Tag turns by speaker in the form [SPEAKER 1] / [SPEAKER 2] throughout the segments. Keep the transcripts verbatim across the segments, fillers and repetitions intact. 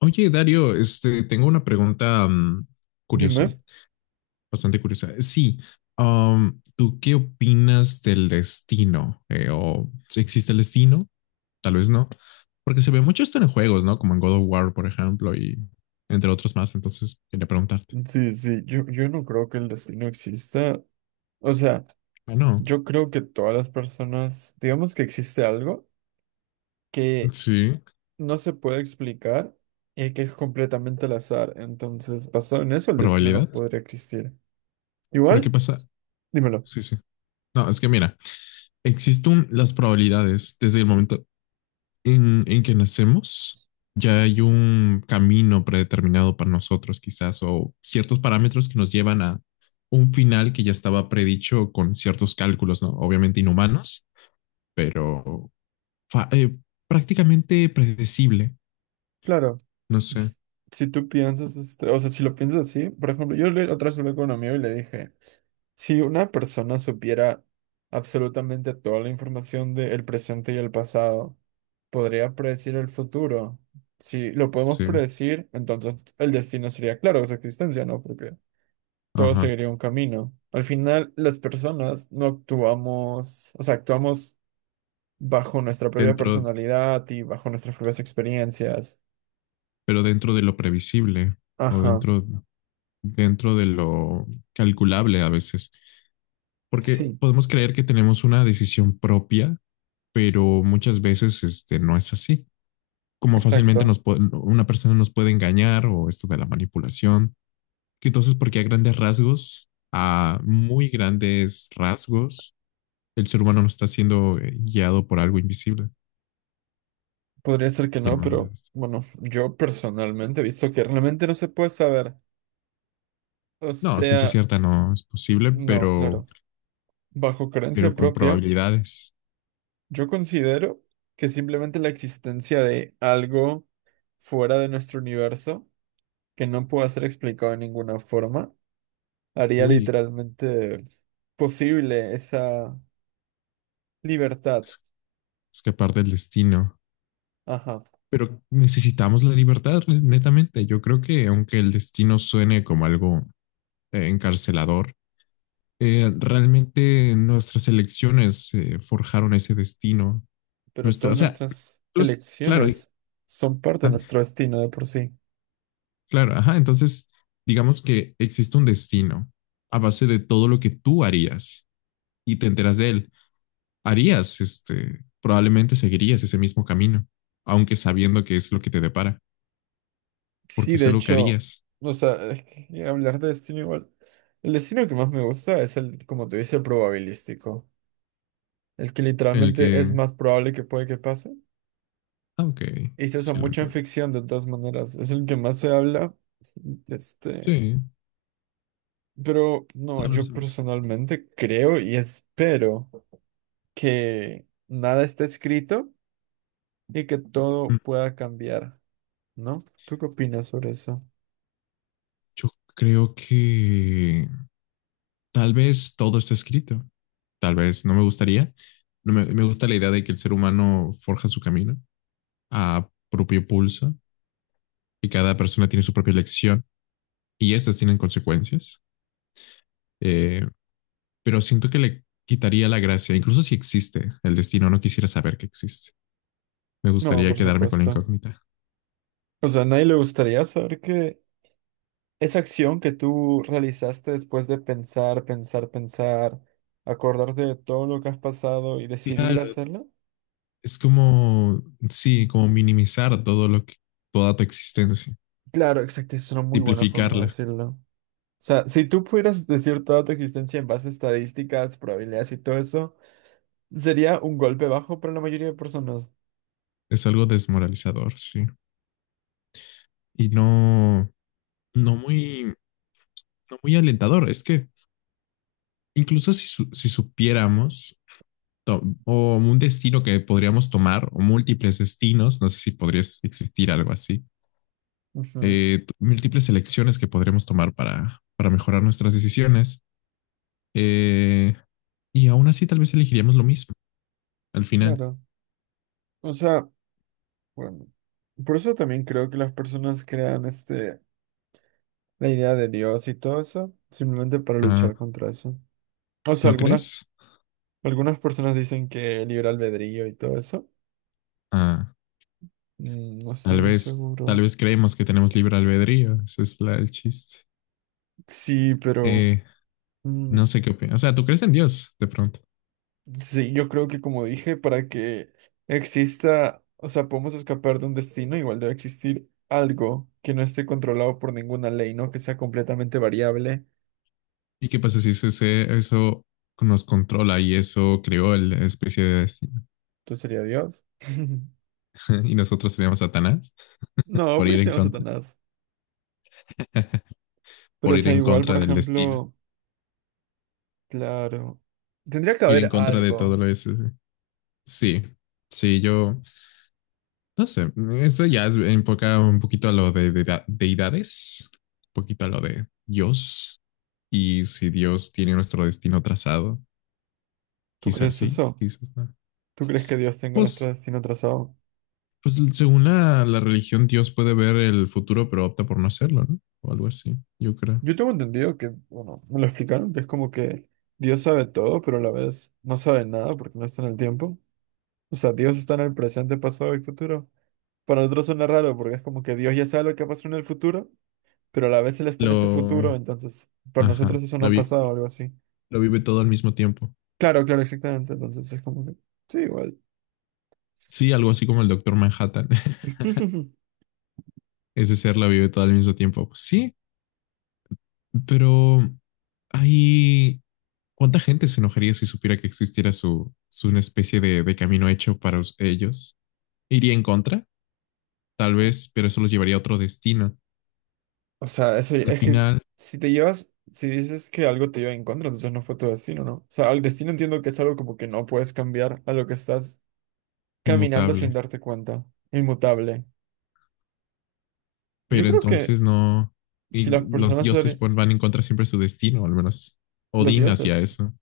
[SPEAKER 1] Oye, Dario, este, tengo una pregunta mm, curiosa,
[SPEAKER 2] Dime.
[SPEAKER 1] bastante curiosa. Sí, um, ¿tú qué opinas del destino? Eh, ¿o si existe el destino? Tal vez no, porque se ve mucho esto en juegos, ¿no? Como en God of War, por ejemplo, y entre otros más. Entonces, quería preguntarte.
[SPEAKER 2] Sí, sí, yo, yo no creo que el destino exista. O sea,
[SPEAKER 1] Bueno,
[SPEAKER 2] yo creo que todas las personas, digamos que existe algo que
[SPEAKER 1] sí,
[SPEAKER 2] no se puede explicar y que es completamente al azar. Entonces, basado en eso, el destino no
[SPEAKER 1] probabilidad.
[SPEAKER 2] podría existir.
[SPEAKER 1] ¿Pero qué
[SPEAKER 2] Igual,
[SPEAKER 1] pasa?
[SPEAKER 2] dímelo.
[SPEAKER 1] Sí, sí. No, es que mira, existen las probabilidades desde el momento en, en que nacemos, ya hay un camino predeterminado para nosotros, quizás, o ciertos parámetros que nos llevan a un final que ya estaba predicho con ciertos cálculos, ¿no? Obviamente inhumanos, pero fa- eh, prácticamente predecible,
[SPEAKER 2] Claro,
[SPEAKER 1] no sé,
[SPEAKER 2] s- si, tú piensas, este, o sea, si lo piensas así, por ejemplo, yo le- otra vez hablé con un amigo y le dije. Si una persona supiera absolutamente toda la información del presente y el pasado, podría predecir el futuro. Si lo podemos
[SPEAKER 1] sí,
[SPEAKER 2] predecir, entonces el destino sería claro de su existencia, ¿no? Porque todo
[SPEAKER 1] ajá,
[SPEAKER 2] seguiría un camino. Al final, las personas no actuamos, o sea, actuamos bajo nuestra propia
[SPEAKER 1] dentro,
[SPEAKER 2] personalidad y bajo nuestras propias experiencias.
[SPEAKER 1] pero dentro de lo previsible o
[SPEAKER 2] Ajá,
[SPEAKER 1] dentro, dentro de lo calculable a veces. Porque
[SPEAKER 2] sí,
[SPEAKER 1] podemos creer que tenemos una decisión propia, pero muchas veces este, no es así. Como fácilmente
[SPEAKER 2] exacto.
[SPEAKER 1] nos puede- una persona nos puede engañar o esto de la manipulación. Que entonces, porque a grandes rasgos, a muy grandes rasgos, el ser humano no está siendo eh, guiado por algo invisible,
[SPEAKER 2] Podría ser que no,
[SPEAKER 1] llamémoslo de
[SPEAKER 2] pero
[SPEAKER 1] esto.
[SPEAKER 2] bueno, yo personalmente he visto que realmente no se puede saber. O
[SPEAKER 1] No, ciencia
[SPEAKER 2] sea,
[SPEAKER 1] cierta no es posible,
[SPEAKER 2] no,
[SPEAKER 1] pero,
[SPEAKER 2] claro. Bajo creencia
[SPEAKER 1] pero con
[SPEAKER 2] propia,
[SPEAKER 1] probabilidades.
[SPEAKER 2] yo considero que simplemente la existencia de algo fuera de nuestro universo, que no pueda ser explicado de ninguna forma, haría
[SPEAKER 1] Uy,
[SPEAKER 2] literalmente posible esa libertad.
[SPEAKER 1] es- escapar del destino.
[SPEAKER 2] Ajá,
[SPEAKER 1] Pero necesitamos la libertad, netamente. Yo creo que aunque el destino suene como algo eh, encarcelador, eh, realmente nuestras elecciones eh, forjaron ese destino.
[SPEAKER 2] pero
[SPEAKER 1] Nuestra,
[SPEAKER 2] todas
[SPEAKER 1] o sea,
[SPEAKER 2] nuestras
[SPEAKER 1] los- claro, eh,
[SPEAKER 2] elecciones son parte de
[SPEAKER 1] ah,
[SPEAKER 2] nuestro destino de por sí.
[SPEAKER 1] claro, ajá. Entonces, digamos que existe un destino a base de todo lo que tú harías y te enteras de él. Harías, este, probablemente seguirías ese mismo camino, aunque sabiendo que es lo que te depara, porque
[SPEAKER 2] Sí,
[SPEAKER 1] es
[SPEAKER 2] de
[SPEAKER 1] algo que
[SPEAKER 2] hecho,
[SPEAKER 1] harías,
[SPEAKER 2] o sea, es que hablar de destino igual. El destino que más me gusta es el, como te dice, probabilístico. El que
[SPEAKER 1] el
[SPEAKER 2] literalmente es
[SPEAKER 1] que.
[SPEAKER 2] más probable que puede que pase.
[SPEAKER 1] Ah, ok,
[SPEAKER 2] Y se usa
[SPEAKER 1] sí lo
[SPEAKER 2] mucho en
[SPEAKER 1] entiendo.
[SPEAKER 2] ficción de todas maneras. Es el que más se habla. Este.
[SPEAKER 1] Sí,
[SPEAKER 2] Pero
[SPEAKER 1] sin
[SPEAKER 2] no,
[SPEAKER 1] hablar
[SPEAKER 2] yo
[SPEAKER 1] se.
[SPEAKER 2] personalmente creo y espero que nada esté escrito y que todo
[SPEAKER 1] Mm.
[SPEAKER 2] pueda cambiar, ¿no? ¿Tú qué opinas sobre eso?
[SPEAKER 1] Yo creo que tal vez todo está escrito. Tal vez no me gustaría. No me, me gusta la idea de que el ser humano forja su camino a propio pulso y cada persona tiene su propia elección y estas tienen consecuencias. Eh, pero siento que le quitaría la gracia, incluso si existe el destino, no quisiera saber que existe. Me
[SPEAKER 2] No,
[SPEAKER 1] gustaría
[SPEAKER 2] por
[SPEAKER 1] quedarme con la
[SPEAKER 2] supuesto.
[SPEAKER 1] incógnita.
[SPEAKER 2] O sea, a nadie le gustaría saber que esa acción que tú realizaste después de pensar, pensar, pensar, acordarte de todo lo que has pasado y decidir
[SPEAKER 1] Claro,
[SPEAKER 2] hacerla.
[SPEAKER 1] es como, sí, como minimizar todo lo que, toda tu existencia,
[SPEAKER 2] Claro, exacto, es una muy buena forma de
[SPEAKER 1] simplificarla.
[SPEAKER 2] decirlo. O sea, si tú pudieras decir toda tu existencia en base a estadísticas, probabilidades y todo eso, sería un golpe bajo para la mayoría de personas.
[SPEAKER 1] Es algo desmoralizador, sí. Y no, no muy, no muy alentador. Es que incluso si, su- si supiéramos to- o un destino que podríamos tomar o múltiples destinos, no sé si podría existir algo así,
[SPEAKER 2] Ujú,
[SPEAKER 1] eh, t- múltiples elecciones que podríamos tomar para, para mejorar nuestras decisiones. Eh, y aún así tal vez elegiríamos lo mismo al final.
[SPEAKER 2] claro. O sea, bueno, por eso también creo que las personas crean este, la idea de Dios y todo eso, simplemente para luchar
[SPEAKER 1] Ah,
[SPEAKER 2] contra eso. O sea,
[SPEAKER 1] ¿no
[SPEAKER 2] algunas,
[SPEAKER 1] crees?
[SPEAKER 2] algunas personas dicen que libre albedrío y todo eso.
[SPEAKER 1] Ah,
[SPEAKER 2] Mm, no estoy
[SPEAKER 1] tal
[SPEAKER 2] muy
[SPEAKER 1] vez, tal
[SPEAKER 2] seguro.
[SPEAKER 1] vez creemos que tenemos libre albedrío. Ese es la, el chiste.
[SPEAKER 2] Sí, pero...
[SPEAKER 1] Eh,
[SPEAKER 2] mm,
[SPEAKER 1] no sé qué opinas. O sea, tú crees en Dios de pronto.
[SPEAKER 2] Sí, yo creo que como dije, para que exista, o sea, podemos escapar de un destino, igual debe existir algo que no esté controlado por ninguna ley, ¿no? Que sea completamente variable.
[SPEAKER 1] ¿Y qué pasa si ese- ese- eso nos controla y eso creó la especie de destino?
[SPEAKER 2] Entonces sería Dios.
[SPEAKER 1] Y nosotros seríamos Satanás
[SPEAKER 2] No,
[SPEAKER 1] por
[SPEAKER 2] porque
[SPEAKER 1] ir
[SPEAKER 2] se
[SPEAKER 1] en
[SPEAKER 2] llama
[SPEAKER 1] contra,
[SPEAKER 2] Satanás. Pero
[SPEAKER 1] por
[SPEAKER 2] o
[SPEAKER 1] ir
[SPEAKER 2] sea,
[SPEAKER 1] en
[SPEAKER 2] igual, por
[SPEAKER 1] contra del destino,
[SPEAKER 2] ejemplo, claro, tendría que
[SPEAKER 1] ir en
[SPEAKER 2] haber
[SPEAKER 1] contra de todo
[SPEAKER 2] algo.
[SPEAKER 1] lo eso. Sí, sí, yo. No sé, eso ya es enfoca un poquito a lo de, de- de- deidades, un poquito a lo de Dios. Y si Dios tiene nuestro destino trazado,
[SPEAKER 2] ¿Tú
[SPEAKER 1] quizás
[SPEAKER 2] crees
[SPEAKER 1] sí,
[SPEAKER 2] eso?
[SPEAKER 1] quizás no.
[SPEAKER 2] ¿Tú crees que Dios tenga nuestro
[SPEAKER 1] Pues,
[SPEAKER 2] destino trazado?
[SPEAKER 1] pues según la, la religión, Dios puede ver el futuro, pero opta por no hacerlo, ¿no? O algo así, yo creo.
[SPEAKER 2] Yo tengo entendido que, bueno, me lo explicaron, que es como que Dios sabe todo, pero a la vez no sabe nada porque no está en el tiempo. O sea, Dios está en el presente, pasado y futuro. Para nosotros suena raro porque es como que Dios ya sabe lo que pasó en el futuro, pero a la vez Él está en ese
[SPEAKER 1] Lo,
[SPEAKER 2] futuro, entonces para nosotros
[SPEAKER 1] ajá,
[SPEAKER 2] eso no
[SPEAKER 1] la
[SPEAKER 2] ha
[SPEAKER 1] vi-
[SPEAKER 2] pasado o algo así.
[SPEAKER 1] lo vive todo al mismo tiempo.
[SPEAKER 2] Claro, claro, exactamente. Entonces es como que, sí, igual.
[SPEAKER 1] Sí, algo así como el Doctor Manhattan. Ese ser la vive todo al mismo tiempo. Sí, pero ahí. ¿Cuánta gente se enojaría si supiera que existiera su, su una especie de, de camino hecho para us- ellos? ¿Iría en contra? Tal vez, pero eso los llevaría a otro destino.
[SPEAKER 2] O sea, eso ya-
[SPEAKER 1] Al
[SPEAKER 2] es que s-
[SPEAKER 1] final,
[SPEAKER 2] si te llevas, si dices que algo te lleva en contra, entonces no fue tu destino, ¿no? O sea, al destino entiendo que es algo como que no puedes cambiar a lo que estás caminando sin
[SPEAKER 1] inmutable.
[SPEAKER 2] darte cuenta, inmutable. Yo
[SPEAKER 1] Pero
[SPEAKER 2] creo que
[SPEAKER 1] entonces no. Y
[SPEAKER 2] si las
[SPEAKER 1] los
[SPEAKER 2] personas,
[SPEAKER 1] dioses
[SPEAKER 2] serían-
[SPEAKER 1] pon- van en contra siempre de su destino, al menos
[SPEAKER 2] los
[SPEAKER 1] Odín hacía
[SPEAKER 2] dioses.
[SPEAKER 1] eso.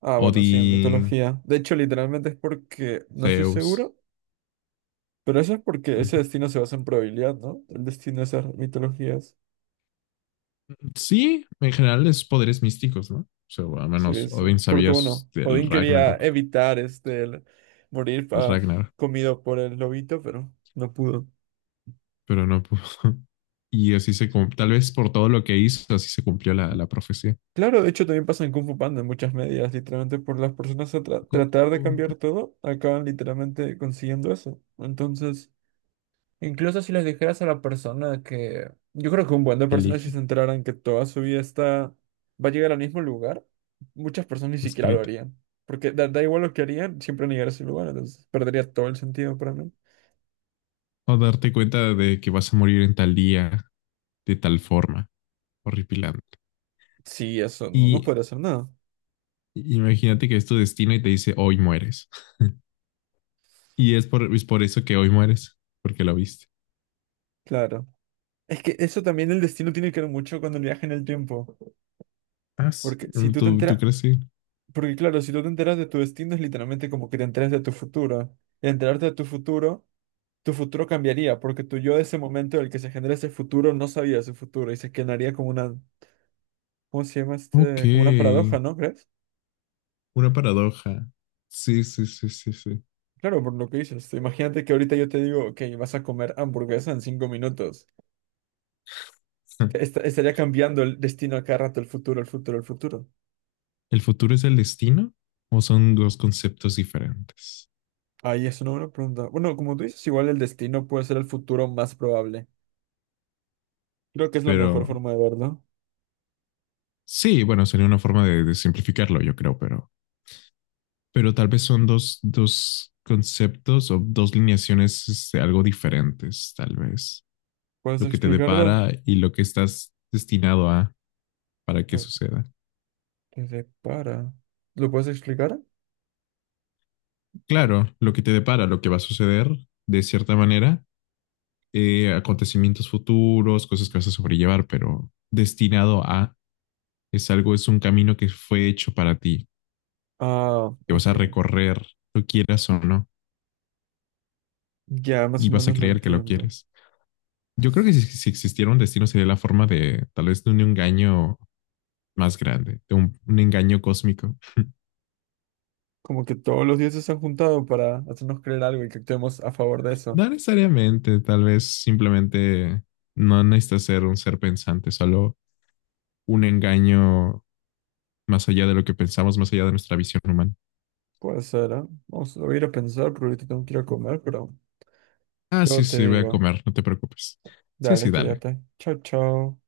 [SPEAKER 2] Ah, bueno, sí, en
[SPEAKER 1] Odín,
[SPEAKER 2] mitología. De hecho, literalmente es porque, no estoy
[SPEAKER 1] Zeus.
[SPEAKER 2] seguro, pero eso es porque ese
[SPEAKER 1] Ujú.
[SPEAKER 2] destino se basa en probabilidad, ¿no? El destino de esas mitologías.
[SPEAKER 1] Sí, en general es poderes místicos, ¿no? O sea, al menos
[SPEAKER 2] Sí, sí.
[SPEAKER 1] Odín
[SPEAKER 2] Porque,
[SPEAKER 1] sabía s-
[SPEAKER 2] bueno,
[SPEAKER 1] del
[SPEAKER 2] Odín quería
[SPEAKER 1] Ragnarok.
[SPEAKER 2] evitar este, el morir
[SPEAKER 1] El
[SPEAKER 2] ah,
[SPEAKER 1] Ragnarok.
[SPEAKER 2] comido por el lobito, pero no pudo.
[SPEAKER 1] Pero no pudo. Y así se cum- tal vez por todo lo que hizo, así se cumplió la, la profecía.
[SPEAKER 2] Claro, de hecho, también pasa en Kung Fu Panda en muchas medidas. Literalmente, por las personas a tra- tratar de
[SPEAKER 1] Como
[SPEAKER 2] cambiar
[SPEAKER 1] para
[SPEAKER 2] todo, acaban literalmente consiguiendo eso. Entonces. Incluso si les dijeras a la persona que... Yo creo que un buen de
[SPEAKER 1] que
[SPEAKER 2] personas si
[SPEAKER 1] elija,
[SPEAKER 2] se enteraran que toda su vida está... va a llegar al mismo lugar, muchas personas ni siquiera lo
[SPEAKER 1] escrita.
[SPEAKER 2] harían. Porque da, da igual lo que harían, siempre van a llegar a ese lugar, entonces perdería todo el sentido para mí.
[SPEAKER 1] O darte cuenta de que vas a morir en tal día, de tal forma, horripilante.
[SPEAKER 2] Sí, eso, no, no
[SPEAKER 1] Y
[SPEAKER 2] puede hacer nada.
[SPEAKER 1] imagínate que es tu destino y te dice, hoy mueres. Y es por, es por eso que hoy mueres, porque lo viste.
[SPEAKER 2] Claro. Es que eso también el destino tiene que ver mucho con el viaje en el tiempo.
[SPEAKER 1] Ah, sí.
[SPEAKER 2] Porque si tú te
[SPEAKER 1] ¿Tú, tú
[SPEAKER 2] enteras...
[SPEAKER 1] crees? Sí.
[SPEAKER 2] Porque claro, si tú te enteras de tu destino es literalmente como que te enteras de tu futuro. Y enterarte de tu futuro Tu futuro cambiaría porque tu yo de ese momento en el que se genera ese futuro no sabía su futuro y se quedaría como una, ¿cómo se llama
[SPEAKER 1] Ok,
[SPEAKER 2] este? Como una paradoja, ¿no crees?
[SPEAKER 1] una paradoja. Sí, sí, sí, sí, sí.
[SPEAKER 2] Claro, por lo que dices. este, Imagínate que ahorita yo te digo que vas a comer hamburguesa en cinco minutos. Est- estaría cambiando el destino a cada rato, el futuro, el futuro, el futuro.
[SPEAKER 1] ¿El futuro es el destino o son dos conceptos diferentes?
[SPEAKER 2] Ahí es una buena pregunta. Bueno, como tú dices, igual el destino puede ser el futuro más probable. Creo que es la mejor
[SPEAKER 1] Pero
[SPEAKER 2] forma de verlo.
[SPEAKER 1] sí, bueno, sería una forma de, de simplificarlo, yo creo, pero, pero tal vez son dos, dos conceptos o dos lineaciones este, algo diferentes, tal vez.
[SPEAKER 2] ¿Puedes
[SPEAKER 1] Lo que te
[SPEAKER 2] explicarlo?
[SPEAKER 1] depara y lo que estás destinado a para que
[SPEAKER 2] Lo que
[SPEAKER 1] suceda.
[SPEAKER 2] te depara. ¿Lo puedes explicar?
[SPEAKER 1] Claro, lo que te depara, lo que va a suceder, de cierta manera, eh, acontecimientos futuros, cosas que vas a sobrellevar, pero destinado a es algo, es un camino que fue hecho para ti,
[SPEAKER 2] Ah,
[SPEAKER 1] que vas a
[SPEAKER 2] ok.
[SPEAKER 1] recorrer, lo quieras o no,
[SPEAKER 2] Ya más
[SPEAKER 1] y
[SPEAKER 2] o
[SPEAKER 1] vas a
[SPEAKER 2] menos lo
[SPEAKER 1] creer que lo
[SPEAKER 2] entiendo.
[SPEAKER 1] quieres. Yo creo que si, si existiera un destino sería la forma de tal vez de un engaño más grande, de un, un engaño cósmico.
[SPEAKER 2] Como que todos los dioses se han juntado para hacernos creer algo y que actuemos a favor de eso.
[SPEAKER 1] No necesariamente, tal vez simplemente no necesita ser un ser pensante, solo un engaño más allá de lo que pensamos, más allá de nuestra visión humana.
[SPEAKER 2] Puede ser, ¿eh? Vamos lo voy a ir a pensar, pero ahorita tengo que ir a comer, pero
[SPEAKER 1] Ah, sí,
[SPEAKER 2] luego te
[SPEAKER 1] sí, voy a
[SPEAKER 2] digo.
[SPEAKER 1] comer, no te preocupes. Sí, sí,
[SPEAKER 2] Dale,
[SPEAKER 1] dale.
[SPEAKER 2] cuídate. Chao, chao.